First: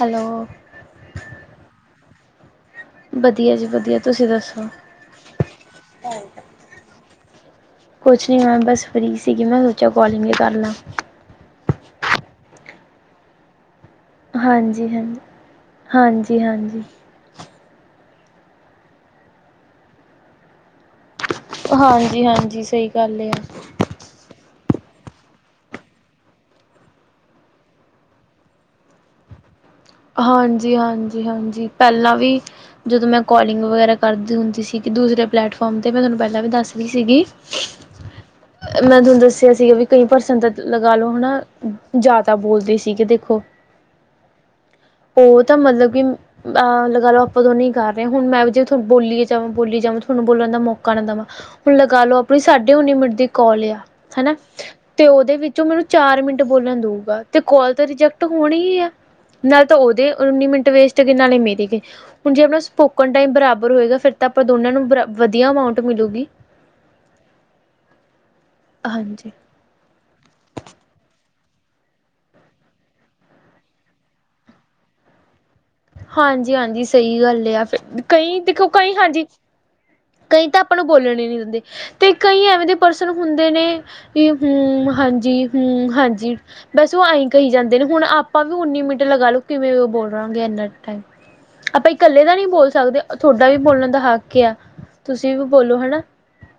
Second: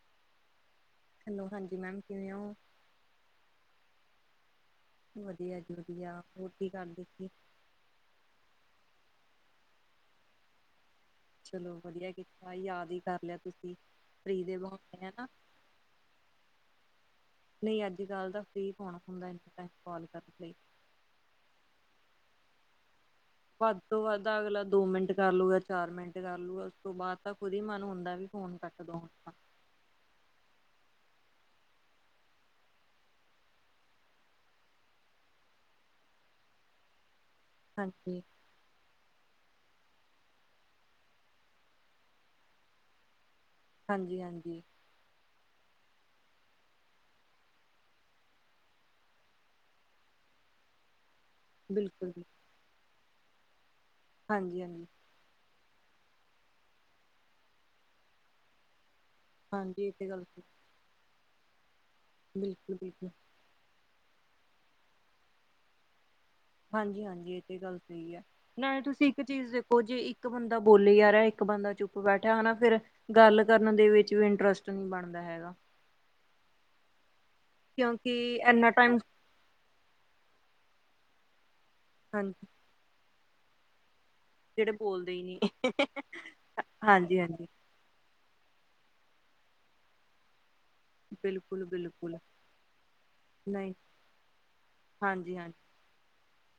Hello. Hello, ਹਾਂਜੀ ma'am ਕਿਵੇਂ ਔ। ਵਧੀਆ ਜੀ ਵਧੀਆ, ਤੁਸੀ ਦੱਸੋ? ਵਧੀਆ ਜੀ ਵਧੀਆ, ਹੋਰ ਕੀ ਕਰਦੇ ਸੀ? ਕੁਛ ਨਹੀਂ ਮੈਮ, ਬਸ ਫ੍ਰੀ ਸੀਗੀ ਮੈਂ ਸੋਚਿਆ ਕੌਲੀਂਗ ਈ ਕਰਲਾਂ। ਚਲੋ, ਵਧੀਆ ਕੀਤਾ ਯਾਦ ਈ ਕਰ ਲਿਆ ਤੁਸੀਂ। ਫ੍ਰਰੀ ਦੇ ਬਹਾਨੇ ਹਾਂਜੀ-ਹਾਂਜੀ, ਹਨਾ ਹਾਂਜੀ-ਹਾਂਜੀ। ਨਹੀਂ, ਅੱਜ-ਕਲ ਤਾਂ ਫ੍ਰੀ ਕੌਣ ਹੁੰਦਾ, ਇਸ ਟਾਇਮ ਕੌਲ ਕਰਨ ਲਈ। ਹਾਂਜੀ-ਹਾਂਜੀ, ਸਹੀ ਗੱਲ ਏ। ਵੱਧ ਤੋਂ ਵੱਧ ਅਗਲਾ ਦੋ ਮਿੰਟ ਕਰ ਲੂਗਾ, ਚਾਰ ਮਿੰਟ ਕਰ ਲੂਗਾ, ਉਸ ਤੋਂ ਬਾਅਦ ਤਾਂ ਖੁਦ ਈ ਮਨ ਹੁੰਦਾ ਵੀ ਫ਼ੋਨ ਕਰ ਦੋਂ ਹਾਂਜੀ-ਹਾਂਜੀ, ਹਾਂਜੀ, ਪਹਿਲਾਂ ਵੀ ਜਦੋਂ ਮੈਂ ਕੌਲਿੰਗ ਵਗੈਰਾ ਕਰਦੀ ਹੁੰਦੀ ਸੀਗੀ, ਦੂਸਰੇ ਪਲੇੈਟਫੌਰਮ 'ਤੇ, ਮੈਂ ਤੁਹਾਨੂੰ ਪਹਿਲਾਂ ਵੀ ਦੱਸਦੀ ਸੀਗੀ। ਹਾਂਜੀ। ਮੈਂ ਤੁਹਾਨੂੰ ਦੱਸਿਆ ਸੀਗਾ ਵੀ ਕਈ ਪਰਸਨ ਤਾਂ ਲਗਾਲੋ ਹਨਾ, ਜ਼ਿਆਦਾ ਬੋਲਦੇ ਸੀਗੇ ਦੇਖੋ। ਹਾਂਜੀ-ਹਾਂਜੀ। ਓਹ ਤਾਂ ਮਤਲਬ ਕਿ ਅਹ ਲਗਾਲੋ ਆਪਾਂ ਦੋਨੇ ਈ ਕਰ ਰਹੇ ਆਂ, ਹੁਣ ਮੈਂ ਵੀ ਜੇ ਬੋਲੀ ਜਾਵਾਂ, ਬੋਲੀ ਜਾਵਾਂ ਥੋਨੂੰ ਬੋਲਣ ਦਾ ਮੌ ਨਾ ਦਵਾਂ, ਹੁਣ ਬਿਲਕੁਲ ਲਗਾਲੋ ਬਿਲਕੁਲ ਆਪਣੀ ਸਾਡੇ ਉਨੀ ਮਿੰਟ ਦੀ ਕੌਲ ਯਾ, ਹਨਾ ਹਾਂਜੀ ਹਾਂਜੀ ਤੇ ਉਹਦੇ ਵਿੱਚੋਂ ਮੈਨੂੰ ਚਾਰ ਮਿੰਟ ਬੋਲਣ ਦੂਗਾ, ਤੇ ਕੌਲ ਤਾਂ ਰਿਜੈਕਟ ਹੋਣੀ ਹੀ ਆ। ਨਾਲ ਤਾਂ ਹਾਂਜੀ ਇਹ ਤੇ ਉਹਦੇ ਗੱਲ ਸਹੀ। ਉੱਨੀ ਮਿੰਟ ਵੇਸਟ ਗਏ, ਨਾਲੇ ਮੇਰੇ ਗਏ, ਹੁਣ ਜੇ ਅਪਣਾ ਬਿਲਕੁਲ ਬਿਲਕੁਲ ਸਪੋਕਨ ਟਾਈਮ ਬਰਾਬਰ ਹੋਏਗਾ ਫਿਰ ਤਾ ਆਪਾਂ ਦੋਨਾਂ ਨੂੰ, ਵਧੀਆ ਅਮਾੰਊਂਟ ਮਿਲੂਗੀ। ਹਾਂਜੀ-ਹਾਂਜੀ, ਇਹ ਤੇ ਗੱਲ ਸਹੀ ਐ, ਨਾਲੇ ਤੁਸੀਂ ਇੱਕ ਹਾਂਜੀ ਚੀਜ਼ ਦੇਖੋ, ਜੇ ਇੱਕ ਇੱਕ ਬੰਦਾ ਬੋਲੀ ਜਾ ਰਿਹਾ, ਇੱਕ ਬੰਦਾ ਚੁੱਪ ਬੈਠਾ, ਹਟਾ ਫੇਰ ਗੱਲ ਕਰਨ ਦੇ ਵਿੱਚ ਵੀ ਇੰਟਰਸਟ ਨਹੀਂ ਬਣਦਾ ਹੈਗਾ। ਹਾਂਜੀ-ਹਾਂਜੀ, ਸਹੀ ਗੱਲ ਏ, ਯਾ ਫਿਰ, ਕਿਉਂਕਿ ਕਈ ਦੇਖੋ, ਇੰਨਾ ਕਈ ਟਾਈਮ ਹਾਂਜੀ ਕਈ ਤਾਂ ਆਪਾਂ ਨੂੰ ਬੋਲਣ ਈ ਨਹੀ ਦਿੰਦੇ, ਤੇ ਕਈ ਹਾਂਜੀ ਐਵੇਂ ਦੇ ਪਰਸਨ ਹੁੰਦੇ ਨੇ ਵੀ ਜਿਹੜੇ ਹੂੰ, ਬੋਲਦੇ ਹੀ ਹਾਂਜੀ, ਨਹੀਂ ਹੂੰ, ਹਾਂਜੀ ਬਸ ਉਹ ਹਾਂਜੀ ਆਂਈਂ ਹਾਂਜੀ ਕਹੀ ਜਾਂ ਹੁਣ ਆਪਾਂ ਵੀ ਉੱਨੀ ਮਿੰਟ ਲਗਾਲੋ, ਕਿਵੇਂ ਉਹ ਬੋਲਾਂਗੇ ਇਨਾ ਬਿਲਕੁਲ ਆਪਾਂ ਬਿਲਕੁਲ ਇਕੱਲੇ ਦਾ ਨਹੀ ਬੋਲ ਸਕਦੇ, ਥੋਡਾ ਵੀ ਨਹੀਂ ਬੋਲਣ ਦਾ ਹੱਕ ਯਾ। ਤੁਸੀਂ ਹਾਂਜੀ ਵੀ ਹਾਂਜੀ ਬੋਲੋ, ਹਣਾ।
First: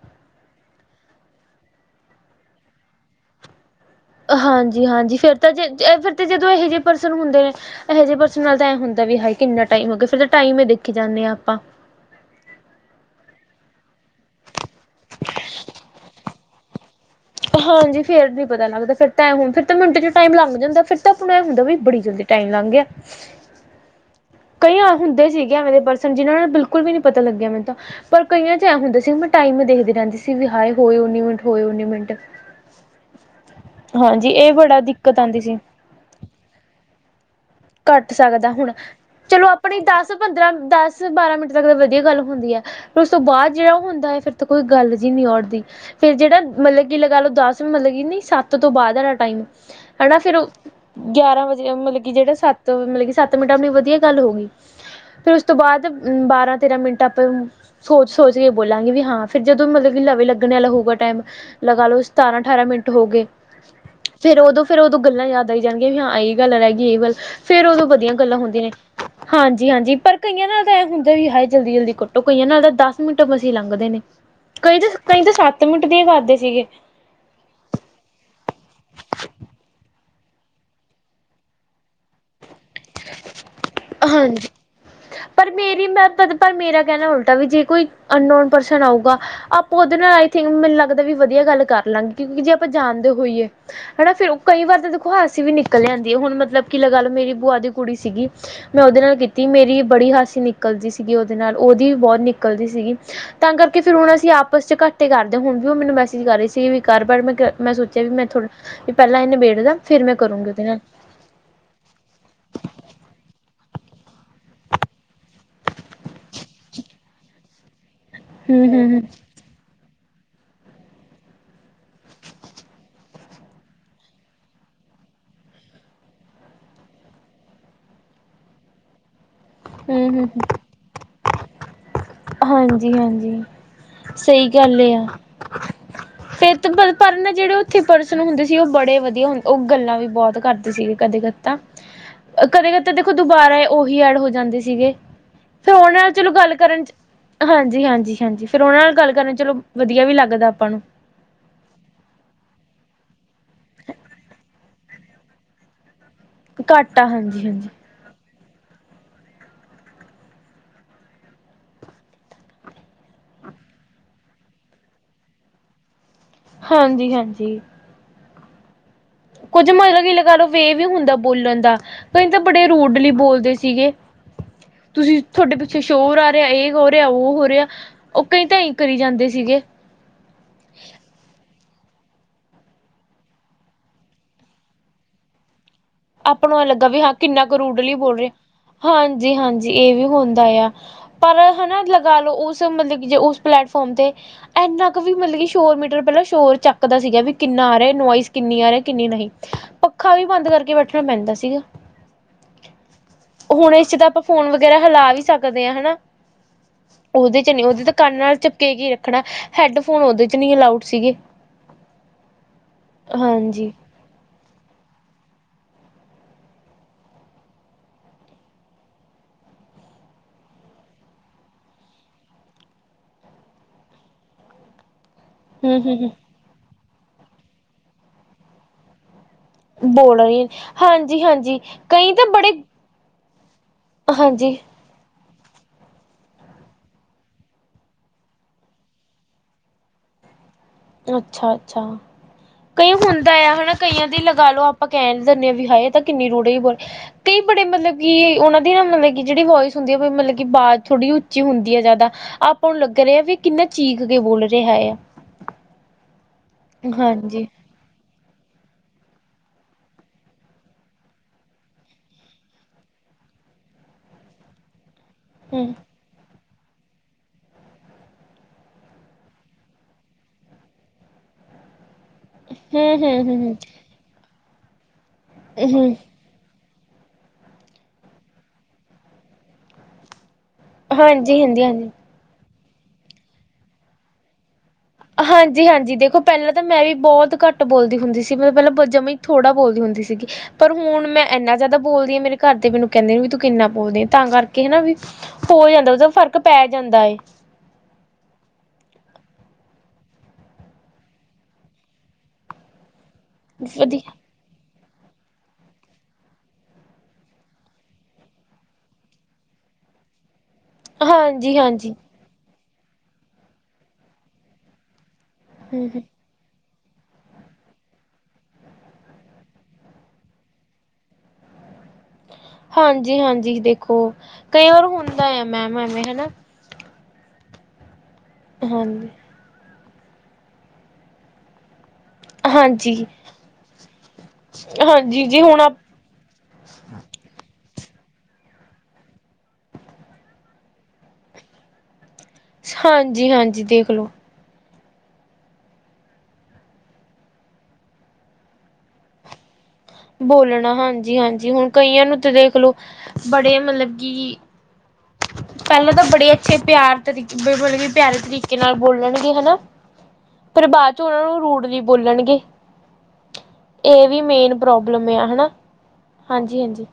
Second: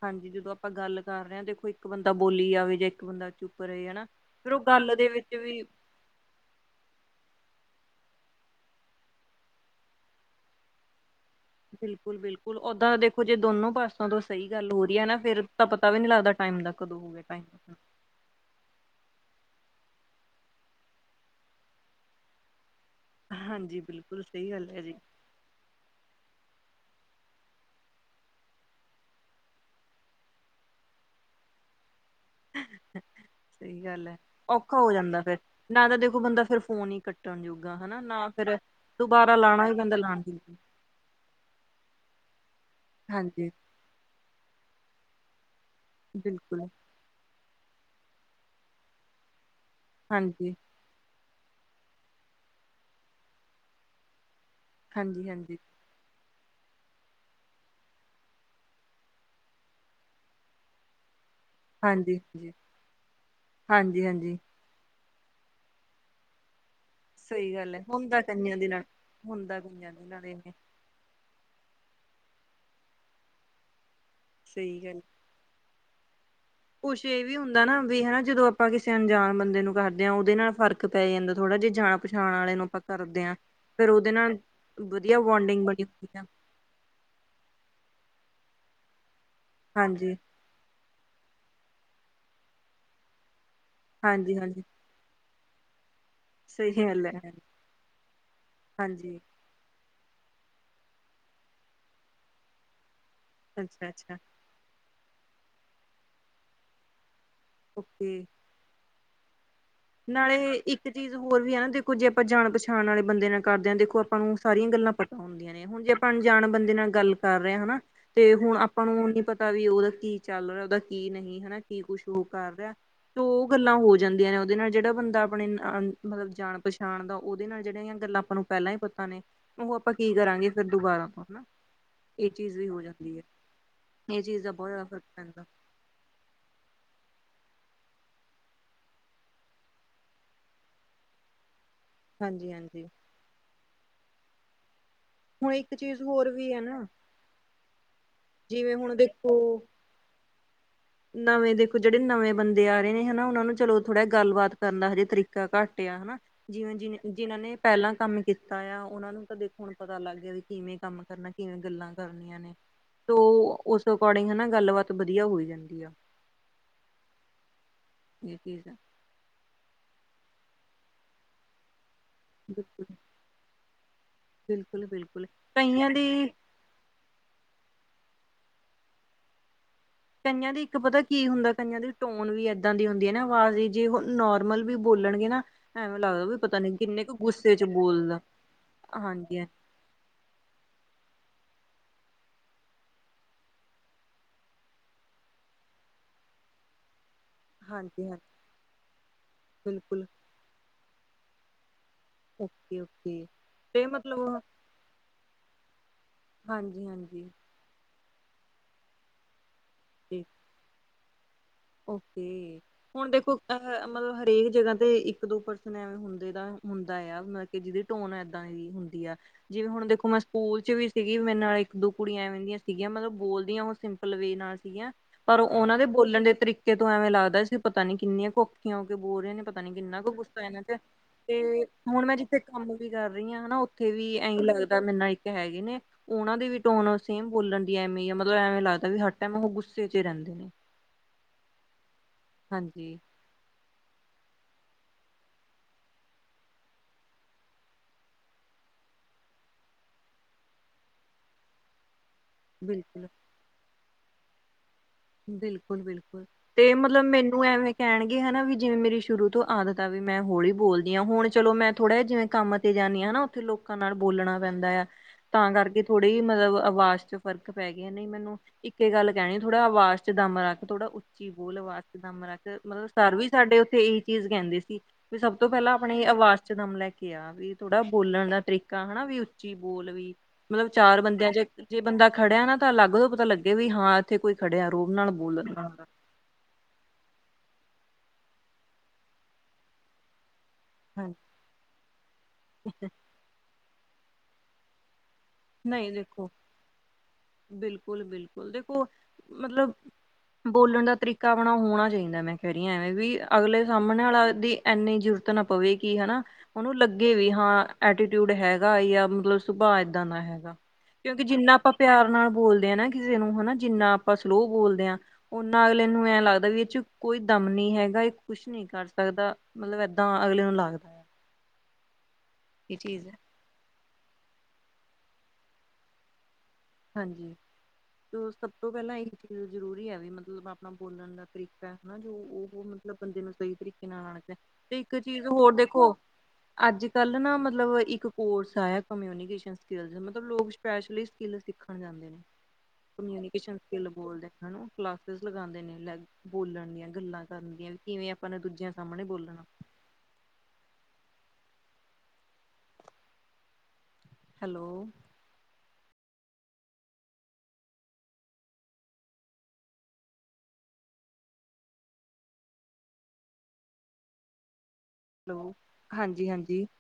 ਹਾਂਜੀ, ਜਦੋਂ ਆਪਾਂ ਗੱਲ ਕਰ ਰਹੇ ਆ, ਦੇਖੋ ਇੱਕ ਬੰਦਾ ਬੋਲੀ ਜਾਵੇ, ਯਾ ਇੱਕ ਬੰਦਾ ਚੁੱਪ ਰਹੇ ਹਨਾ ਫਿਰ ਉਹ ਗੱਲ ਦੇ ਹਾਂਜੀ-ਹਾਂਜੀ, ਵਿੱਚ ਫਿਰ ਤਾਂ ਵੀ ਜੇ, ਫਿਰ ਤੇ ਜਦੋਂ ਇਹੋ ਜਿਹੇ ਪਰਸਨ ਹੁੰਦੇ ਨੇ ਇਹੋ ਜਿਹੇ ਪਰਸਨ ਨਾਲ ਤਾਂ ਐਂ ਹੁੰਦਾ ਵੀ, ਹਾਏ ਕਿੰਨਾ ਟਾਈਮ ਹੋਗਿਆ, ਫਿਰ ਤੇ ਟਾਈਮ ਹੀ ਦੇਖੀ ਜਾਂਨੇ ਆ, ਆਪਾਂ। ਬਿਲਕੁਲ-ਬਿਲਕੁਲ, ਓਦਾਂ ਦੇਖੋ ਜੇ ਦੋਨੋ ਪਾਸਾਂ ਤੋਂ ਸਹੀ ਗੱਲ ਹੋ ਰਹੀ ਐ ਨਾ, ਫੇਰ ਤਾ ਪਤਾ ਵੀ ਨੀ ਲੱਗਦਾ ਟਾਈਮ ਦਾ, ਕਦੋਂ ਹੋਗਿਆ। ਹਾਂਜੀ। ਫੇਰ ਨੀ ਪਤਾ ਲੱਗਦਾ, ਫਿਰ ਹੁਣ ਫਿਰ ਮਿੰਟ'ਚ ਟਾਈਮ ਲੱਗ ਜਾਂਦਾ, ਫਿਰ ਤਾਂ ਆਪਾ ਨੂੰ ਇਹ ਹੁੰਦਾ ਵੀ ਬੜੀ ਜਲਦੀ ਟਾਇਮ ਲੰਗ ਗਿਆ। ਹਾਂਜੀ, ਬਿਲਕੁਲ। ਸਹੀ ਗੱਲ ਕਈ ਹੈ ਜੀ ਹੁੰਦੇ ਸੀਗੇ ਐਂਵੇ ਦੇ ਪਰਸਨ, ਜਿਨਾਂ ਨਾਲ ਬਿਲਕੁਲ ਵੀ ਨੀ ਪਤਾ ਲੱਗਿਆ ਮੈਨੂੰ ਤਾਂ। ਪਰ ਕਈਆਂ'ਚ ਐਂ ਹੁੰਦਾ ਸੀ, ਮੈਂ ਟਾਈਮ ਈ ਦੇਖਦੀ ਰਹਿੰਦੀ ਸੀ, ਵੀ ਹਾਏ ਹੋਏ ਉਨੀ ਮਿੰਟ, ਹੋਏ ਉਨੀ ਮਿੰਟ। ਸਹੀ ਗੱਲ ਐ, ਹਾਂਜੀ ਇਹ ਔਖਾ ਬੜਾ ਹੋ ਦਿੱਕਤ ਜਾਂਦਾ ਫੇਰ, ਆਉਂਦੀ ਸੀ ਨਾ ਤਾਂ ਦੇਖੋ ਬੰਦਾ ਫੇਰ ਫੋਨ ਈ ਕੱਟਣਯੋਗ ਕੱਟ ਸਕਦਾ ਹੁਣ, ਚਲੋ ਹੀ ਆਪਣੀ ਪੈਂਦਾ ਲਾਣ ਦਸ-ਪੰਦਰਾਂ, ਜੋਗਾ। ਦਸ-ਬਾਰਾਂ ਮਿੰਟ ਤੱਕ ਤਾ ਵਧੀਆ ਗੱਲ ਹੁੰਦੀ ਐ। ਉਸ ਤੋਂ ਹਾਂਜੀ ਬਾਅਦ ਜਿਹੜਾ ਉਹ ਹੁੰਦਾ ਏ, ਫੇਰ ਤਾਂ ਕੋਈ ਗੱਲ ਜਿਹੀ ਨਹੀ ਔਡਦੀ, ਫੇਰ ਜਿਹੜਾ ਬਿਲਕੁਲ ਮਤਲਬ ਕਿ ਲਗਾਲੋ, ਦਸ ਮਤਲਬ ਕਿ ਨਹੀਂ ਸੱਤ ਤੋਂ ਬਾਅਦ ਵਾਲਾ ਟਾਈਮ, ਹਣਾ ਫਿਰ ਹਾਂਜੀ ਗਿਆਰਾਂ ਵਜੇ, ਮਤਲਬ ਕਿ ਜਿਹੜਾ ਸੱਤ, ਮਤਲਬ ਕਿ ਸੱਤ ਮਿੰਟ ਅਪਣੀ ਵਧੀਆ ਗੱਲ ਹੋਗੀ। ਹਾਂਜੀ ਹਾਂਜੀ ਫੇਰ ਉਸ ਤੋਂ ਹਾਂਜੀ ਬਾਦ ਬਾਰਾਂ ਤੇਰਾਂ ਮਿੰਟ ਆਪਾਂ ਸੋਚ-ਸੋਚ ਕੇ ਬੋਲਾਂਗੇ ਵੀ ਹਾਂ ਫੇਰ ਜਦੋਂ ਮਤਲਬ ਕਿ ਲਵੇ ਲੱਗਣ ਵਾਲਾ ਹੋਊਗਾ ਟੈਮ ਲਗਾ ਲੋ ਸਤਾਰਾਂ ਹਾਂਜੀ ਅਠਾਰਾਂ ਮਿੰਟ ਹੋ ਗਏ ਹਾਂਜੀ ਹਾਂਜੀ ਫੇਰ ਉਦੋਂ ਫੇਰ ਉਦੋਂ ਗੱਲਾਂ ਯਾਦ ਆਈ ਜਾਨਗੀਆਂ ਵੀ ਹਾਂ ਏ ਗੱਲ ਰੈ ਗਈ ਏ ਗੱਲ ਸਹੀ ਫੇਰ ਗੱਲ ਹੈ ਉਦੋਂ ਵਧੀਆ ਹੁੰਦਾ ਗੱਲਾਂ ਕਈਆਂ ਹੁੰਦੀਆਂ ਦੇ ਨੇ, ਨਾਲ ਹੁੰਦਾ ਕਈਆਂ ਹਾਂਜੀ-ਹਾਂਜੀ ਦੇ ਪਰ ਕਈਆਂ ਇਵੇਂ ਨਾਲ ਤੇ ਐ ਹੁੰਦਾ ਵੀ ਹਏ ਜਲਦੀ-ਜਲਦੀ ਘਟੋ ਕਈਆਂ ਨਾਲ ਤਾਂ ਦਸ ਮਿੰਟ ਮਸੀ ਲੰਘਦੇ ਨੇ, ਕਈ ਸਹੀ ਤਾਂ ਕਈ ਤਾਂ ਸੱਤ ਮਿੰਟ ਦੀ ਕਰਦੇ ਸੀਗੇ। ਕੁੱਛ ਏ ਵੀ ਹੁੰਦਾ ਨਾ ਵੀ ਹਨਾ ਜਦੋਂ ਆਪਾਂ ਕਿਸੇ ਅਨਜਾਨ ਬੰਦੇ ਨੂੰ ਕਰਦੇ ਆਂ ਉਦੇ ਨਾਲ ਫ਼ਰਕ ਪੈ ਜਾਂਦਾ ਥੋੜ੍ਹਾ ਜੇ ਜਾਨ ਪਛਾਣ ਵਾਲੇ ਨੂੰ ਆਪਾਂ ਕਰਦੇ ਆਂ, ਫੇਰ ਉਦੇ ਨਾਲ ਹਾਂਜੀ ਵਧੀਆ ਪਰ ਬੋਂਡਿੰਗ ਬਨੀ ਮੇਰੀ ਮੈਂ ਹੁੰਦੀ ਆ। ਪਰ ਮੇਰਾ ਕੈਨਾ ਉਲਟਾ ਵੀ ਜੇ ਕੋਈ ਅਨਨੋਨ ਪਰਸਨ ਆਊਗਾ ਆਪਾਂ ਉਦੇ ਹਾਂਜੀ ਨਾਲ ਮੈਨੂੰ ਲੱਗਦਾ ਵੀ ਵਧੀਆ ਗੱਲ ਕਰ ਲਾਂਗੇ ਕਿਉਂਕਿ ਜੇ ਆਪਾਂ ਜਾਨਦੇ ਹੋਈਏ, ਹਨਾ ਫੇਰ ਹਾਂਜੀ-ਹਾਂਜੀ, ਕਈ ਵਾਰ ਤੇ ਦੇਖੋ ਹਸੀ ਵੀ ਨਿਕਲ ਜਾਂਦੀਏ ਹੁਨ, ਮਤਲਬ ਸਹੀ ਕੀ ਲਗਾ ਗੱਲ ਲੋ ਐ, ਮੇਰੀ ਬੂਆ ਦੀ ਕੁੜੀ ਸੀਗੀ ਮੈਂ ਉਦੇ ਨਾਲ ਹਾਂਜੀ, ਕੀਤੀ ਤ ਮੇਰੀ ਬੜੀ ਹਸੀ ਨਿਕਲਦੀ ਸੀਗੀ ਉਦੇ ਨਾਲ ਉਦੀ ਵੀ ਬੋਤ ਨਿਕਲਦੀ ਸੀਗੀ। ਤਾਂ ਕਰਕੇ ਫੇਰ ਹੁਨ ਅੱਛਾ-ਅੱਛਾ ਅਸੀਂ ਆਪਸ 'ਚ ਘੱਟੇ ਕਰਦੇ ਹਾਂ ਹੁਨ ਵੀ ਉ ਮੈਨੂੰ ਮੈਸੇਜ ਕਰ ਰਈ ਸੀ ਵੀ ਕਰ ਮੈਂ ਕ ਮੈਂ ਸੋਚਿਆ ਵੀ ਓਕੇ। ਮੈਂ ਥੋੜਾ ਪੈਲਾਂ ਐ ਨਬੇੜਦਾ। ਨਾਲੇ ਇੱਕ ਚੀਜ਼ ਹੋਰ ਵੀ ਏ ਨਾ ਦੇਖੋ ਜੇ ਆਪਾਂ ਜਾਨ ਪਛਾਨ ਵਾਲੇ ਬੰਦੇ ਨਾਲ ਕਰਦੇ ਆਂ, ਦੇਖੋ ਆਪਾਂ ਨੂੰ ਸਾਰੀਆਂ ਗੱਲਾਂ ਪਤਾ ਹੁੰਦੀਆਂ। ਨੇ ਹੁਨ ਜੇ ਆਪਾਂ ਅਨਜਾਨ ਬੰਦੇ ਨਾਲ ਗੱਲ ਕਰ ਰਏ ਹਨਾ ਤੇ ਹੁਣ ਹਮ ਆਪਾਂ ਹਮ ਨੂੰ ਨੀ ਪ ਤਾ ਵੀ ਉਦਾ ਕੀ ਚੱਲ ਰਿਆ ਉਦਾ ਕੀ ਨਹੀਂ ਹਨਾ ਕੀ ਕੁਛ ਉ ਕਰ ਰਿਆ ਦੋ ਗੱਲਾਂ ਹੋ ਜਾਂਦੀਆਂ ਨੇ ਉਦੇ ਨਾਲ। ਜੇੜਾ ਬੰਦਾ ਆਪਣੇ ਮਤਲਬ ਜਾਣ ਪਛਾਣ ਦਾ ਉਦੇ ਨਾਲ ਜੇੜੀਆਂ ਗੱਲਾਂ ਆਪਾਂ ਨੂੰ ਪੈਲਾਂ ਈ ਪਤਾ ਨੇ ਉ ਹਮ ਆਪਾਂ ਕੀ ਹਮ ਹਮ ਕਰਾਂਗੇ ਫੇਰ ਦੁਬਾਰਾ ਤੋਂ ਹਨਾ। ਏ ਚੀਜ਼ ਵੀ ਹੋ ਹਾਂਜੀ ਜਾਂਦੀ ਏ, ਹਾਂਜੀ ਏ ਚੀਜ਼ ਸਹੀ ਦਾ ਬੋਤ ਜਾਦਾ ਫ਼ਰਕ ਪੈਂਦਾ। ਫੇਰ ਪਰ ਨਾ ਜੇੜੇ ਉੱਥੇ ਪਰਸਨ ਹੁੰਦੇ ਸੀ ਉ ਬੜੇ ਵਧੀਆ ਹੁੰਦੇ ਸੀ ਉ ਗੱਲਾਂ ਵੀ ਬੋਤ ਕਰਦੇ ਸੀਗੇ ਕਦੇ-ਕਦੇ ਤਾਂ ਹਾਂਜੀ-ਹਾਂਜੀ। ਕਦੇ-ਕਦੇ ਦੇਖੋ ਦੁਬਾਰਾ ਉਹੀ ਐਡ ਹੋ ਜਾਂਦੇ ਸੀਗੇ। ਹੁਣ ਫੇਰ ਇੱਕ ਉਨਾਂ ਚੀਜ਼ ਨਾਲ ਹੋਰ ਚਲੋ ਵੀ ਗੱਲ ਹੈ ਕਰਨ ਨਾ ਚ ਹਾਂਜੀ ਹਾਂਜੀ ਹਾਂਜੀ, ਫੇਰ ਜਿਵੇਂ ਉਨਾਂ ਨਾਲ ਹੁਣ ਗੱਲ ਦੇਖੋ ਕਰਨ ਚ ਚਲੋ ਵਧੀਆ ਵੀ ਲੱਗਦਾ ਆਪਾਂ ਨੂੰ। ਨਵੇਂ ਦੇਖੋ ਜੇੜੇ ਨਵੇਂ ਬੰਦੇ ਆ ਰਏ ਨੇ ਹਨਾ ਉਨਾਂ ਨੂੰ ਚਲੋ ਥੋੜਾ ਗੱਲਬਾਤ ਕਰਨ ਦਾ ਹਜੇ ਤਰੀਕਾ ਘੱਟ ਆ ਹਨਾ। ਜਿਵੇਂ ਜਿ ਘੱਟ ਆ ਜਿਨ੍ਹਾਂ ਹਾਂਜੀ ਨੇ ਹਾਂਜੀ ਪੈਲਾਂ ਕੰਮ ਕੀਤਾ ਆ, ਉਨਾਂ ਨੂੰ ਤਾਂ ਦੇਖੋ ਹੁਨ ਪਤਾ ਲੱਗ ਗਿਆ ਵੀ ਕਿਵੇਂ ਕੰਮ ਕਰਨਾ ਕਿਵੇਂ ਗੱਲਾਂ ਕਰਨੀਆਂ ਨੇ ਤੋ ਉਸ ਅਕੋਰਡਿੰਗ ਹਨਾ ਗੱਲਬਾਤ ਵਧੀਆ ਹੋਈ ਜਾਂਦੀ ਆ। ਹਾਂਜੀ-ਹਾਂਜੀ। ਏ ਚੀਜ਼ ਆ। ਕੁੱਝ ਮਤਲਬ ਕਿ ਏ ਲਗਾਲੋ ਵੇ ਵੀ ਹੁੰਦਾ ਬੋਲਨ ਦਾ ਕਈ ਤਾਂ ਬੜੇ ਬਿਲਕੁਲ ਰੂਡਲੀ ਬੋਲਦੇ ਸੀਗੇ, ਬਿਲਕੁਲ ਤੁਸੀਂ ਬਿਲਕੁਲ ਤੁਹਾਡੇ ਪਿੱਛੇ ਕਈਆਂ ਸ਼ੋਰ ਦੀ ਆ ਰੇਆ ਏ ਹੋ ਹੋ ਰੇਆ ਉ ਹੋ ਰੇਆ ਉ ਕਈ ਤਾਂ ਈ ਕਰੀ ਜਾਂਦੇ ਸੀਗੇ। ਕਈਆਂ ਦੇ ਇੱਕ ਪਤਾ ਕੀ ਹੁੰਦਾ ਕਈਆਂ ਦੀ ਟੋਨ ਵੀ ਏਦਾਂ ਦੀ ਹੁੰਦੀ ਏ ਨਾ ਆਵਾਜ਼ ਜੇ ਹੁਨ ਨੋ ਰਮਲ ਵੀ ਬੋਲਣਗੇ ਨਾ ਐਵੇਂ ਲੱਗਦਾ ਵੀ ਆਪਾਂ ਪਤਾ ਨੂੰ ਐ ਨੀ ਲੱਗਾ ਵੀ ਕਿੰਨੇ ਹਾਂ ਕੁ ਕਿੰਨਾ ਗੁੱਸੇ ਚ ਬੋਲਦਾ, ਹਾਂਜੀ ਹਾਂਜੀ। ਜੇ ਏ ਵੀ ਹੁੰਦਾ ਆ, ਪਰ ਹਨਾ ਲਗਾ ਲੋ ਉਸ ਮਤਲਬ ਕਿ ਉਸ ਪਲੇੈਟਫੋਮ ਤੇ ਏਨਾ ਕੁ ਵੀ ਮਤਲਬ ਕਿ ਸ਼ੋਰ ਮੀਟਰ ਪੈਲਾਂ ਸ਼ੋਰ ਚੱਕਦਾ ਸੀਗਾ ਵੀ ਕਿੰਨਾ ਆ ਰੇਆ ਹਾਂਜੀ ਹਾਂਜੀ ਨੋਇਸ ਕਿੰਨੀ ਆ ਰਆ ਕਿੰਨੀ ਨਈ ਬਿਲਕੁਲ ਪੱਖਾ ਵੀ ਬੰਦ ਕਰਕੇ ਬੈਠਨਾ ਪੈਂਦਾ ਸੀਗਾ। ਓਕੇ ਓਕੇ ਹੁਨ ਤੇ ਇਸ ਚ ਤਾਂ ਆਪਾਂ ਮਤਲਬ ਫੋਨ ਵਗੈਰਾ ਹਿਲਾ ਵੀ ਸਕਦੇ ਆਂ ਹਨਾ। ਹਾਂਜੀ-ਹਾਂਜੀ। ਉਦੇ ਤਾਂ ਕੰਨ ਨਾਲ ਚਿਪਕੇ ਕੀ ਰੱਖਣਾ ਹੈਡਫੋਨ ਤੇ ੳਦੇ ਚ ਨੀ ਅਲਾਊਡ ਸੀਗੇ। ਓਕੇ, ਹੁਣ ਦੇਖੋ ਹਾਂਜੀ ਅ ਮਤਲਬ ਹਰੇਕ ਜਗ੍ਹਾ ਤੇ ਇੱਕ ਦੋ ਪਰਸਨ ਐਵੇਂ ਹੁੰਦੇ ਦਾ ਹੁੰਦਾ ਆ ਮਤਲਬ ਕਿ ਜਿਹਦੀ ਟੋਨ ਏਦਾਂ ਦੀ ਹੁੰਦੀ ਆ ਜਿਵੇਂ ਹੁਣ ਦੇਖੋ ਮੈਂ ਸਕੂਲ ਚ ਵੀ ਸੀਗੀ ਮੇਰੇ ਨਾਲ ਇੱਕ ਦੋ ਕੁੜੀਆਂ ਐਵੇਂ ਦੀਆਂ ਸੀਗੀਆਂ ਮਤਲਬ ਬੋਲਦੀਆਂ ਉਹ ਸਿੰਪਲ ਵੇ ਨਾਲ ਸੀਗੀਆਂ। ਪਰ ਉਹਨਾਂ ਹਮ ਦੇ ਹਮ ਬੋਲਣ ਦੇ ਤਰੀਕੇ ਤੋਂ ਐਵੇਂ ਲੱਗਦਾ ਸੀ ਪਤਾ ਨੀ ਕਿੰਨੀਆਂ ਕੁ ਔਖੀਆਂ ਹੋ ਕੇ ਬੋਲ ਰੀਆ ਨੇ। ਪਤਾ ਨੀ ਹਮ ਕਿੰਨਾ ਕੁ ਬੋਲ ਗੁੱਸਾ ਰਹੀ ਇਹਨਾਂ ਚ, ਹਾਂਜੀ ਹਾਂਜੀ ਤੇ ਹੁਣ ਕਈ ਮੈਂ ਤਾਂ ਜਿੱਥੇ ਬੜੇ ਕੰਮ ਵੀ ਕਰ ਰੀ ਆ ਹਨਾ ਉੱਥੇ ਵੀ ਇਹੀ ਹਾਂਜੀ ਲੱਗਦਾ ਮੈਨਾ ਇੱਕ ਹੈਗੇ ਨੇ ਉਹਨਾਂ ਦੇ ਵੀ ਟੋਨ ਸੇਮ ਬੋਲਣ ਦੀ ਐਵੇਂ ਮਤਲਬ ਐਵੇਂ ਲੱਗਦਾ ਵੀ ਹੱਟ ਐ ਉਹ ਗੁੱਸੇ ਚ ਰਹਿੰਦੇ ਨੇ। ਅੱਛਾ-ਅੱਛਾ, ਕਈ ਹਾਂਜੀ। ਹੁੰਦ ਐ ਆ ਹੁਣ ਕਈਆਂ ਦੀ ਲਗਾ ਲਓ ਆਪਾਂ ਕਹਿ ਨੀ ਦਿੰਨੇ ਆ ਵੀ ਹਾਏ ਤਾਂ ਕਿੰਨੀ ਰੂਡਲੀ ਬੋਲ ਕਈ ਬੜੇ ਮਤਲਬ ਕਿ ਉਹਨਾਂ ਦੀ ਨਾ ਮਤਲਬ ਕਿ ਜਿਹੜੀ ਵੋਇਸ ਹੁੰਦੀ ਆ ਮਤਲਬ ਕਿ ਆਵਾਜ਼ ਥੋੜ੍ਹੀ ਉੱਚੀ ਹੁੰਦੀ ਐ ਜ਼ਿਆਦਾ ਆਪਾਂ ਨੂੰ ਲੱਗਾ ਬਿਲਕੁਲ, ਰਿਹਾ ਵੀ ਕਿੰਨਾ ਚੀਖ ਕੇ ਬੋਲ ਰਿਹਾ ਆ। ਬਿਲਕੁਲ ਬਿਲਕੁਲ, ਤੇ ਮਤਲਬ ਮੈਨੂੰ ਹਾਂਜੀ ਐਵੇਂ ਕਹਿਣਗੇ ਹਨਾ ਵੀ ਜਿਵੇਂ ਮੇਰੀ ਸ਼ੁਰੂ ਤੋਂ ਆਦਤ ਆ ਵੀ ਮੈਂ ਹੌਲੀ ਬੋਲਦੀ ਆ ਹੁਣ ਚਲੋ ਮੈਂ ਥੋੜ੍ਹਾ ਜਿਹਾ ਜਿਵੇ ਕੰਮ ਤੇ ਜਾਨੀ ਆ ਨਾ ਉੱਥੇ ਲੋਕਾਂ ਨਾਲ ਬੋਲਣਾ ਪੈਂਦਾ ਆ ਤਾਂ ਹਮ ਕਰਕੇ ਥੋੜ੍ਹੀ ਮਤਲਬ ਆਵਾਜ਼ ਚ ਫ਼ਰਕ ਪੈ ਗਿਆ ਨਹੀ ਮੈਨੂੰ ਇੱਕੇ ਗੱਲ ਕਹਿਣੀ ਥੋੜਾ ਆਵਾਜ਼ ਦਮ ਰੱਖ ਥੋੜ੍ਹਾ ਉੱਚੀ ਬੋਲ ਵਾਸਤੇ ਦਮ ਰੱਖ ਮਤਲਬ ਹਮ ਸਰ ਵੀ ਹਮ ਹਮ ਸਾਡੇ ਉੱਥੇ ਚੀਜ਼ ਕਹਿੰਦੇ ਸੀ, ਵੀ ਸਭ ਤੋਂ ਪਹਿਲਾਂ ਹਮ ਆਪਣੇ ਆਵਾਜ਼ ਚ ਦਮ ਲੈ ਕੇ ਕਿਹਾ ਵੀ ਥੋੜਾ ਬੋਲਣ ਦਾ ਤਰੀਕਾ ਹਨਾ ਵੀ ਉੱਚੀ ਬੋਲ ਵੀ। ਮਤਲਬ ਚਾਰ ਬੰਦਿਆਂ ਹਾਂਜੀ ਚ ਹਾਂਜੀ ਜੇ ਹਾਂਜੀ ਬੰਦਾ ਖੜਿਆ ਨਾ ਤਾਂ ਅਲੱਗ ਪਤਾ ਲੱਗੇ ਵੀ ਹਾਂ ਇੱਥੇ ਕੋਈ ਖੜਿਆ। ਰੋਬ ਨਾਲ ਬੋਲਣ ਹਾਂਜੀ-ਹਾਂਜੀ ਦੇਖੋ ਪਹਿਲਾਂ ਤਾਂ ਮੈਂ ਵੀ ਬਹੁਤ ਘੱਟ ਬੋਲਦੀ ਹੁੰਦੀ ਸੀ ਮਤਲਬ ਪਹਿਲਾਂ ਜਮਾ ਈ ਥੋੜ੍ਹਾ ਬੋਲਦੀ ਹੁੰਦੀ ਸੀਗੀ ਪਰ ਹੁਣ ਹਾਂਜੀ ਮੈਂ ਇੰਨਾ ਜ਼ਿਆਦਾ ਬੋਲਦੀ ਆ, ਮੇਰੇ ਘਰ ਤੇ ਮੈਨੂੰ ਕਹਿੰਦੇ ਵੀ ਤੂੰ ਕਿੰਨਾ ਬੋਲਦੀ ਆ ਤਾਂ ਕਰਕੇ ਹਨਾ ਵੀ। ਹੋ ਜਾਂਦਾ ਉਹਦਾ ਫ਼ਰਕ ਪੈ ਜਾਂਦਾ ਐ। ਬਿਲਕੁਲ-ਬਿਲਕੁਲ ਦੇਖੋ, ਮਤਲਬ। ਬੋਲਣ ਦਾ ਤਰੀਕਾ ਆਪਣਾ ਹੋਣਾ ਚਾਹੀਦਾ ਮੈਂ ਕਹਿ ਰੀ ਆ ਐਵੇਂ ਵੀ ਅਗਲੇ ਸਾਹਮਣੇ ਵਧੀਆ ਵਾਲਾ ਵੀ। ਇੰਨੀ ਜ਼ਰੂਰਤ ਨਾ ਪਵੇ ਕਿ ਹਨਾ। ਉਹਨੂੰ ਲੱਗੇ ਵੀ ਹਾਂ ਐਟੀਟਿਊਡ ਹੈਗਾ ਜਾਂ ਮਤਲਬ ਸੁਭਾਅ। ਏਦਾਂ ਦਾ ਹੈਗਾ, ਕਿਉਂਕਿ ਜਿੰਨਾ ਹਾਂਜੀ ਆਪਾਂ ਹਾਂਜੀ ਪਿਆਰ ਨਾਲ ਬੋਲਦੇ ਆ ਨਾ। ਕਿਸੇ ਨੂੰ ਹਨਾ ਜਿੰਨਾ ਆਪਾਂ ਸਲੋਅ ਬੋਲਦੇ ਆ, ਉਨਾ ਅਗਲੇ ਹੂੰ ਹੂੰ ਨੂੰ ਐਂ ਲੱਗਦਾ ਵੀ ਇਹ ਚ ਕੋਈ ਦਮ ਨੀ ਹੈਗਾ ਇਹ ਕੁਛ ਨੀ ਕਰ ਸਕਦਾ, ਮਤਲਬ ਏਦਾਂ ਅਗਲੇ ਨੂੰ ਲੱਗਦਾ। [inaudible] ਇਹ ਚੀਜ਼ ਹੈ ਹਾਂਜੀ-ਹਾਂਜੀ ਦੇਖੋ, ਕਈ ਵਾਰ ਹੁੰਦਾ ਆ ਮੈਮ ਐਵੇਂ ਹਨਾ। ਹਾਂਜੀ, ਸਭ ਤੋਂ ਪਹਿਲਾਂ ਹਾਂਜੀ ਇਹੀ ਚੀਜ਼ ਜ਼ਰੂਰੀ ਐ ਵੀ ਮਤਲਬ ਆਪਣਾ ਬੋਲਣ ਦਾ ਤਰੀਕਾ। ਹਨਾ ਜੋ ਉਹ ਮਤਲਬ ਹਾਂਜੀ ਬੰਦੇ ਨੂੰ ਸਹੀ ਤਰੀਕੇ ਨਾਲ ਆਣਾ ਚਾਹੀਦਾ ਤੇ ਇੱਕ ਹਾਂਜੀ ਚੀਜ਼ ਜੀ ਹੋਰ ਹੁਣ ਆਪ ਦੇਖੋ। ਅੱਜ-ਕੱਲ੍ਹ ਨਾ ਮਤਲਬ ਇੱਕ ਕੋਰਸ ਆਇਆ ਕਮਿਊਨੀਕੇਸ਼ਨ ਸਕੀਲ ਮਤਲਬ ਲੋਕ ਸਪੈਸ਼ਲੀ ਸਕੀਲ ਖਣ ਜਾਂਦੇ ਨੇ, ਹਾਂਜੀ ਕਮਿਊਨੀਕੇਸ਼ਨ ਹਾਂਜੀ ਸਕਿਨ ਦੇਖਲੋ ਬੋਲਦਾ। ਹਨਾ ਕਲਾਸਿਸ ਲਗਾਉਂਦੇ ਨੇ ਲੈ ਬੋਲਣ ਦੀਆਂ ਗੱਲਾਂ ਕਰਨ ਦੀਆਂ ਵੀ ਕਿਵੇਂ ਆਪਾਂ ਨੇ ਦੂਜਿਆਂ ਸਾਹਮਣੇ ਬੋਲਣਾ। ਬੋਲਣਾ ਹਾਂਜੀ-ਹਾਂਜੀ ਹੁਣ ਕਈਆਂ ਨੂੰ ਤਾਂ ਦੇਖ ਲਓ ਬੜੇ ਮਤਲਬ। ਕਿ ਹੈਲੋ। ਪਹਿਲਾਂ ਤਾਂ ਬੜੇ ਅੱਛੇ ਪਿਆਰ ਤਰੀਕੇ ਮਤਲਬ ਕਿ ਪਿਆਰੇ ਤਰੀਕੇ ਨਾਲ ਬੋਲਣਗੇ ਹਨਾ। ਪਰ ਬਾਅਦ ਚ ਉਹਨਾਂ ਨੂੰ ਰੂੜਲੀ ਬੋਲਣਗੇ ਇਹ ਵੀ ਮੇਨ। ਪ੍ਰੋਬਲਮ ਆ ਹਨਾ ਹੈਲੋ ਹਾਂਜੀ ਹਾਂਜੀ ਹਾਂਜੀ-ਹਾਂਜੀ।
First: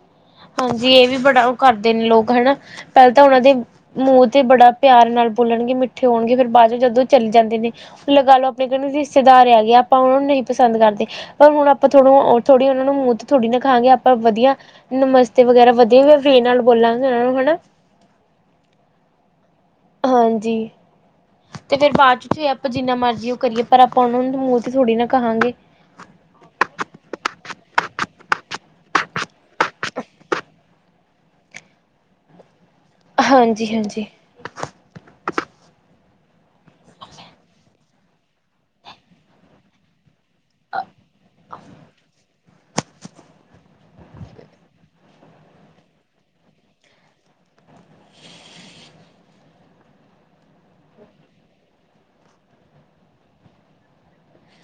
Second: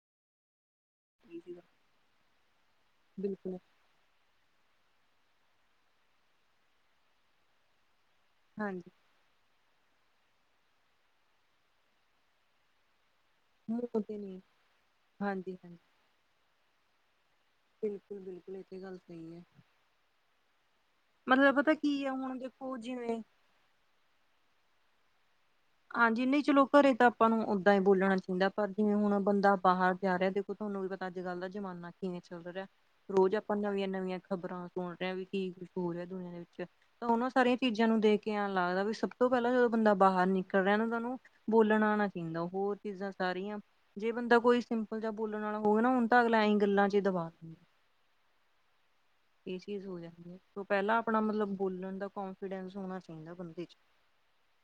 ਹਾਂਜੀ ਇਹ ਵੀ ਬੜਾ ਉਹ ਕਰਦੇ ਨੇ ਲੋਕ ਹਨਾ ਪਹਿਲਾਂ ਤਾਂ ਉਹਨਾਂ ਦੇ ਬਿਲਕੁਲ ਮੂੰਹ ਤੇ ਬੜਾ ਪਿਆਰ ਨਾਲ ਬੋਲਣਗੇ ਮਿੱਠੇ ਹੋਣਗੇ ਫੇਰ ਬਾਅਦ ਚੋਂ ਜਦੋਂ ਚਲੇ ਜਾਂਦੇ ਨੇ। ਲਗਾ ਲੋ ਆਪਣੇ ਹਾਂਜੀ ਜਿਸ ਸਿਧਾਰਿਆ ਗਯਾ ਆਪਾਂ ਓਨਾਂ ਨੂੰ ਨਈਂ ਪਸੰਦ ਕਰਦੇ ਪਰ ਹੁਣ, ਆਪਾਂ ਥੋੜ੍ਹੀ-ਥੋੜ੍ਹੀ ਓਨਾਂ ਨੂੰ ਮੂੰਹ ਥੋੜੀ ਨਾ ਖਾਗੇ, ਮੂੰਹ ਆਪਾਂ ਤੇ ਨੀ ਵਧੀਆ ਨਮਸਤੇ ਹਾਂਜੀ ਵਗੈਰਾ ਹਾਂਜੀ ਵਧੀਆ ਵ ਨਾਲ ਬੋਲਾਂਗੇ ਓਨਾਂ ਨੂੰ, ਹੈਂਨਾ। ਬਿਲਕੁਲ-ਬਿਲਕੁਲ, ਐ ਤੇ ਗੱਲ ਸਈ ਐ। ਹਾਂਜੀ, ਤੇ ਫੇਰ ਕੀ ਹੈ ਬਾਦ ਚ ਹੁਣ ਫੇਰ ਆਪਾਂ ਦੇਖੋ ਜਿੰਨਾ ਜਿਵੇਂ ਮਰਜ਼ੀ ਓ ਕਰੀਏ ਪਰ ਆਪਾਂ ਓਨਾਂ ਮੂੰਹ ਤੇ ਥੋੜ੍ਹੀ ਨਾ ਕਹਾਂਗੇ। ਹਾਂਜੀ, ਨਈਂ ਚਲੋ ਘਰੇ ਤਾਂ ਆਪਾਂ ਨੂੰ ਓਦਾਂ ਹੀ ਬੋਲਣਾ ਚਾਹੀਦਾ, ਪਰ ਜਿਵੇਂ ਹੁਣ ਬੰਦਾ ਬਾਹਰ ਜਾ ਰਿਹਾ ਤੇ ਤੁਆਨੂੰ ਵੀ ਪਤਾ ਅੱਜ-ਕੱਲ ਦਾ ਜਮਾਨਾ ਕਿਵੇਂ ਚੱਲ ਰੇਆ ਰੋਜ਼ ਆਪਾਂ ਹਾਂਜੀ ਹਾਂਜੀ ਨਵੀਆਂ-ਨਵੀਆਂ ਖਬਰਾਂ ਸੁਣਣੇ ਆ ਵੀ ਕੀ ਕੁੱਛ ਹੋ ਰੇਆ, ਦੁਨੀਆਂ ਦੇ ਵਿੱਚ। ਤਾਂ ਓਨਾਂ ਸਾਰੀਆਂ ਚੀਜ਼ਾਂ ਨੂੰ ਦੇਖ ਕੇ ਐਂ ਲੱਗਦਾ ਵੀ ਸਭ ਤੋਂ ਪੈਲਾਂ ਜਦੋਂ ਬੰਦਾ ਬਾਹਰ ਨਿਕਲੇ ਨੂੰ ਤੁਆਨੂੰ ਬੋਲਣਾ ਆਣਾ ਚਾਈਦਾ, ਹੋਰ ਚੀਜ਼ਾਂ ਸਾਰੀਆਂ, ਜੇ ਬੰਦਾ ਕੋਈ ਸਿੰਪਲ ਜਾਂ ਬੋਲਣ ਵਾਲਾ ਹੋਵੇ ਨਾ ਓਨੂੰ ਤਾਂ ਅਗਲਾ ਐਸੀਂ ਗੱਲਾਂ ਚ ਦਬਾ ਦਿੰਦਾ। ਏ ਚੀਜ ਹੋ ਜਾਂਦੀ ਐ ਸੋ ਪੈਲਾਂ ਆਪਣਾ ਮਤਲਬ ਬੋਲਣ ਦਾ ਕੋਂਨਫੀਡੈਂਸ ਹੋਣਾ ਚਾਈਦਾ ਬੰਦੇ ਚ।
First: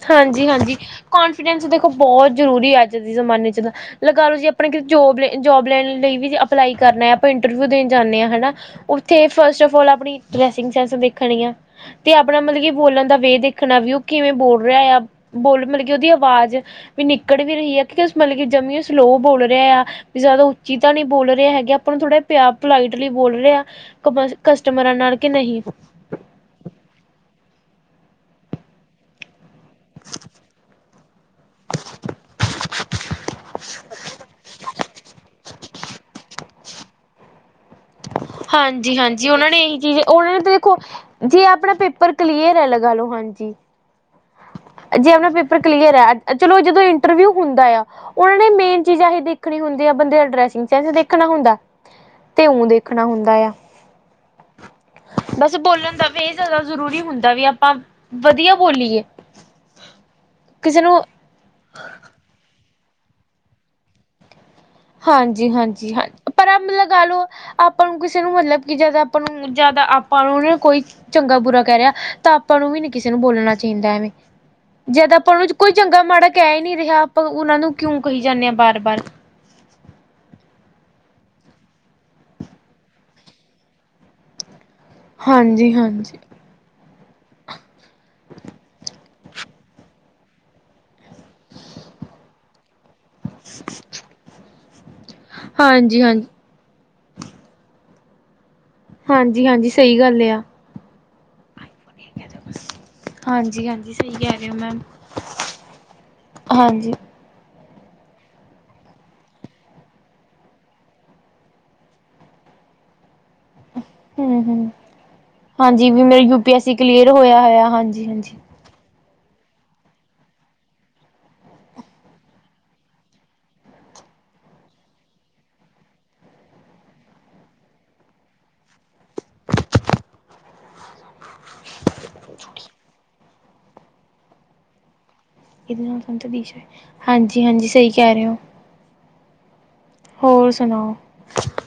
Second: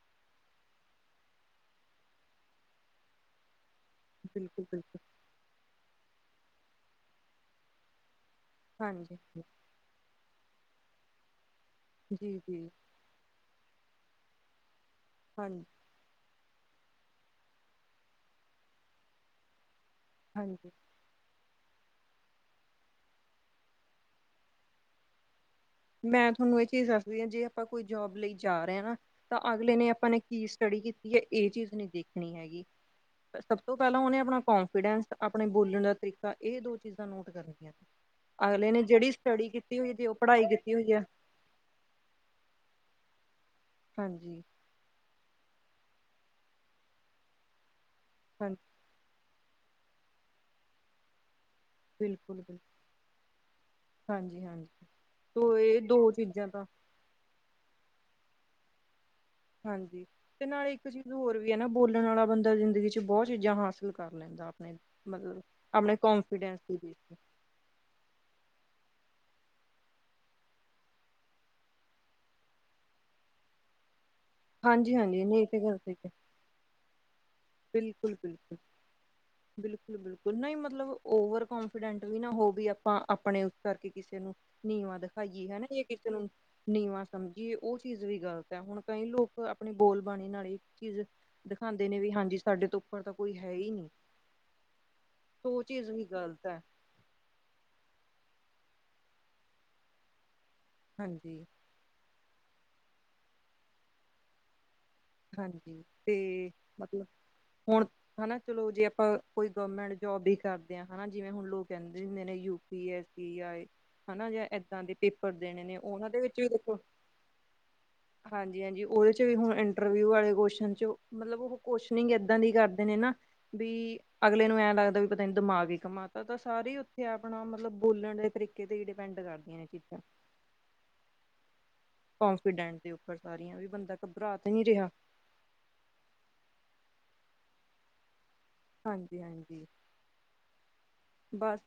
ਹਾਂਜੀ-ਹਾਂਜੀ, ਕਨਫੀਡੈਂਸ ਦੇਖੋ ਬੋਤ ਜ਼ਰੂਰੀ ਐ ਅੱਜ ਦੇ ਜ਼ਮਾਨੇ ਚ ਤਾਂ। ਲਗਾ ਲਓ ਜੀ ਆਪਾ ਬਿਲਕੁਲ ਕਿਤੇ ਬਿਲਕੁਲ ਜੋਬ ਲੈ ਜੋਬ ਲੈਣ ਲਈ ਵੀ ਅਪਲਾਈ ਕਰਨਾ ਏ, ਆਪਾਂ ਇੰਟਰਵਿਊ ਦੇਣ ਜਾਂਨੇ ਆਂ, ਹੈਨਾ। ਹਾਂਜੀ, ਓਥੇ ਫਸਟ ਆਫ ਆਲ ਆਪਣੀ ਡਰੈਸਿੰਗ ਸੈਂਸ ਦੇਖਣੀ ਆ, ਤੇ ਆਪਣਾ ਮਤਲਬ ਜੀ-ਜੀ, ਕਿ ਬੋਲਣ ਦਾ ਵੇ ਦੇਖ ਦੇਖਣਾ ਵੀ ਓ ਕਿਵੇਂ ਬੋਲ ਰੇਯਾ ਆ ਹਾਂਜੀ, ਬੋਲ ਮਤਲਬ ਕਿ ਓਦੀ ਆਵਾਜ਼ ਵੀ ਨਿਕਲ ਵੀ ਰਹੀ ਆ ਕਿਉ ਮਤਲਬ ਕਿ ਜਮੀ ਸਲੋ ਬੋਲ ਰਿਹਾ ਆ ਵੀ ਜਾਦਾ ਹਾਂਜੀ ਉੱਚੀ ਤਾਂ ਨਈ ਬੋਲ ਰੇਯਾ ਹੈਗਾ। ਆਪ ਥੋੜਾ ਪਿਆ ਪੋਲਾਈਟਲੀ ਬੋਲ ਰਿਹਾ ਕ ਕਸਟਮਰਾਂ ਨਾਲ, ਕਿ ਨਹੀਂ। ਮੈਂ ਥੋਨੂੰ ਏ ਚੀਜ ਦੱਸਦੀ ਆਂ ਜੇ ਆਪਾਂ ਕੋਈ ਜੋਬ ਲਈ ਜਾ ਰੇਹਾਂ ਤਾਂ ਅਗਲੇ ਨੇ ਆਪਾਂ ਨੇ ਕੀ ਸਟੱਡੀ ਕੀਤੀ ਐ, ਏ ਚੀਜ ਨਈਂ ਦੇਖਣੀ ਹੈਗੀ। ਸਭ ਤੋਂ ਪੈਲਾਂ ਓਨੇ ਆਪਣਾ ਕੋਂਨਫੀਡੈਂਸ ਅਪਣੇ ਬੋਲਣ ਦਾ ਤਰੀਕਾ, ਏ ਦੋ ਚੀਜਾਂ ਨੋਟ ਕਰਨੀ ਆ। [inaudible] ਹਾਂਜੀ-ਹਾਂਜੀ, ਓਨਾਂ ਨੇ ਏਹੀ ਚੀਜ ਓਨਾਂ ਨੇ ਪੜ੍ਹਾਈ ਤਾਂ ਕੀਤੀ ਦੇਖੋ ਹੋਈ ਹੈ ਜੀ ਅਪਣਾ ਪੇਪਰ ਕਲੀਅਰ ਐ, ਲਗਾ ਲੋ, ਹਾਂਜੀ। ਹਾਂਜੀ। ਜੇ ਅਪਣਾ ਪੇਪਰ ਕਲੀਅਰ ਆ ਚਲੋ, ਜਦੋ ਇੰਟਰਵਿਊ ਹੁੰਦਾ ਯਾ ਓਨਾਂਨੇ ਹਾਂਜੀ ਮੇਨ ਚੀਜ਼ਾਂ ਹੀ ਦੇਖਣੀ ਹੁੰਦੀ ਆ, ਬੰਦੇ ਦਾ ਡਰੈਸਿੰਗ ਸੈਂਸ ਦੇਖਣਾ ਹੁੰਦਾ, ਤੇ ਬਿਲਕੁਲ-ਬਿਲਕੁਲ ਊਂ ਦੇਖਣਾ ਹੁੰਦਾ ਆ। ਹਾਂਜੀ-ਹਾਂਜੀ। ਬਸ, ਤੋ ਇਹ ਬੋਲਣ ਦਾ ਦੋ ਵੇਯ ਚੀਜ਼ਾਂ ਜਾਦਾ ਤਾਂ ਜਰੂਰੀ ਹੁੰਦਾ ਵੀ ਆਪਾਂ ਵਧੀਆ ਬੋਲੀਏ। ਹਾਂਜੀ, ਤੇ ਨਾਲ ਕਿਸੇ ਇੱਕ ਨੂੰ ਚੀਜ਼ ਹੋਰ ਵੀ ਵੀ ਐਨਾ ਬੋਲਣ ਵਾਲਾ ਬੰਦਾ ਜ਼ਿੰਦਗੀ ਚ ਬੋਤ ਚੀਜ਼ਾਂ ਹਾਸਿਲ ਕਰ ਲੈਂਦਾ ਅਪਣੇ। ਹਾਂਜੀ-ਹਾਂਜੀ, ਹਾਂ ਪਰ ਅਪ ਲਗਾ ਤੇ ਲਓ ਆਪਾਂ ਨੂੰ ਕਿਸੇ ਨੂੰ ਮਤਲਬ ਕਿ ਜਾਦਾ ਆਪਾਂ ਨੂੰ ਜਾਦਾ ਆਪਾਂ ਨੂੰ ਓਨਾਂ ਕੋਈ ਚੰਗਾ-ਬੁਰਾ ਕੈ ਰੇਯਾ ਤਾਂ ਆਪਾਂ ਨੂੰ ਵੀ ਨਈਂ ਕਿਸੇ ਨੂੰ ਬੋਲਣਾ ਚਾਈਦਾ ਐਵੇਂ। ਜਦ ਹਾਂਜੀ-ਹਾਂਜੀ ਆਪਾਂ ਨਹੀਂ ਨੂੰ ਚ ਤੇ ਕੋਈ ਗੱਲ ਸਹੀ ਚੰਗਾ ਹੈ ਮਾੜਾ ਕੈ ਹੀ ਨਈਂ ਰੇਯਾ, ਆਪਾਂ ਓਨਾਂ ਨੂੰ ਕਿਉਂ ਕਹੀ ਜਾਂਦੇ ਹਾਂ ਬਿਲਕੁਲ-ਬਿਲਕੁਲ, ਬਾਰ-ਬਾਰ। ਬਿਲਕੁਲ-ਬਿਲਕੁਲ, ਨਈਂ ਮਤਲਬ ਓਵਰ ਕੋਨਫੀਡੈਂਟ ਵੀ ਨਾ ਹੋਵੇ ਆਪਾਂ ਆਪਣੇ ਉਸ ਕਰਕੇ ਕਿਸੇ ਨੂੰ ਨੀਵਾਂ ਦਿਖਾਈਏ ਹੈਂਨਾ, ਜੇ ਕਿਸੇ ਹਾਂਜੀ-ਹਾਂਜੀ। ਨੂੰ ਨੀਵਾਂ ਸਮਝੀਏ ਓ ਚੀਜ ਵੀ ਗਲਤ ਐ ਹੁਣ ਕਈ ਲੋਕ ਅਪਣੀ ਬੋਲਬਾਣੀ ਨਾਲ ਚੀਜ ਦਿਖਾਂਦੇ ਨੇ ਵੀ, ਹਾਂਜੀ ਸਾਡੇ ਤੋਂ ਉੱਪਰ ਤਾਂ ਕੋਈ ਹੈ ਈ ਨੀਂ, ਓ ਚੀਜ ਵੀ ਹਾਂਜੀ-ਹਾਂਜੀ। ਗਲਤੈ। ਹਾਂਜੀ-ਹਾਂਜੀ, ਸਈ ਗੱਲ ਯਾ। ਹਾਂਜੀ। ਹਾਂਜੀ-ਹਾਂਜੀ, ਸਈ ਕੈ ਰੇਓ ਮੈਮ। ਹਾਂਜੀ, ਤੇ ਹਾਂਜੀ ਮਤਲਬ ਹੋਣ ਹੈਨਾ ਚਲੋ, ਜੇ ਆਪਾਂ ਕੋਈ ਗੋਮੈਂਟ ਜੋਬ ਵੀ ਕਰਦੇ ਆਂ ਹੈਨਾ ਜਿਵੇਂ ਹੁਣ ਲੋਕ ਕੈਦੇ ਨੇ ਯੂਪੀਐਸ ਕੀ ਆਏ ਹਨਾ ਜਾਂ ਹੂੰ-ਹੂੰ ਐਦਾਂ ਦੇ ਪੇਪਰ ਦੇਣੇ ਨੇ ਹਾਂਜੀ ਉਨਾਂ ਦੇ ਮੇਰਾ ਯੂ ਵਿੱਚ ਵੀ ਪੀ ਐਸ ਸੀ ਦੇਖੋ ਕਲੀਅਰ ਹੋਇਆ ਹੋਇਆ ਹਾਂਜੀ-ਹਾਂਜੀ। ਹਾਂ ਜੀ ਹਾਂਜੀ ਓਦੇ ਚ ਵੀ ਹੁਣ ਇੰਟਰਵਿਊ ਵਾਲੇ ਕੋਸਨ ਚੋ ਮਤਲਬ ਓ ਕੋਸ਼ਨਿੰਗ ਐਦਾਂ ਦੀ ਕਰਦੇ ਨੇ ਨਾ ਬੀ ਅਗਲੇ ਨੂੰ ਐਂ ਲੱਗਦਾ ਵੀ ਪਤਾ ਨੀ ਦਿਮਾਗ ਈ ਕਮਾਤਾ ਤਾਂ ਸਾਰੇ ਈ ਉੱਥੇ ਆਪਣਾ ਮਤਲਬ ਬੋਲਣ ਦੇ ਤਰੀਕੇ ਤੇ ਈ ਡਿਪੈਂਡ ਕਰ ਨੇ ਏ ਚੀਜ਼ਾਂ। ਕੋਂਫੀਡੈਂਟ ਦੇ ਉੱਪਰ ਸਾਰੀਆਂ ਵੀ ਬੰਦਾ ਘਬਰਾ ਤਾਂ ਨੀ ਰਿਹਾ। ਹਾਂਜੀ-ਹਾਂਜੀ ਸਈ ਕੈ ਰੈ ਓ। ਹਾਂਜੀ-ਹਾਂਜੀ ਹੋਰ ਸੁਣਾਓ?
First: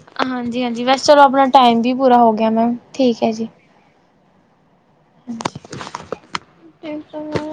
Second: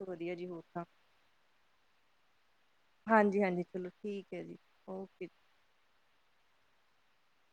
ਵਧੀਆ ਜੀ ਹੋਰ ਤਾਂ ਹਾਂਜੀ-ਹਾਂਜੀ ਬਸ ਚਲੋ ਆਪਣਾ ਟਾਈਮ ਵੀ ਪੂਰਾ ਹੋ ਗਿਆ ਮੈਮ ਠੀਕ ਐ ਹਾਂਜੀ ਜੀ। ਹਾਂਜੀ ਚਲੋ ਠੀਕ ਏ ਜੀ ਓ [inaudible]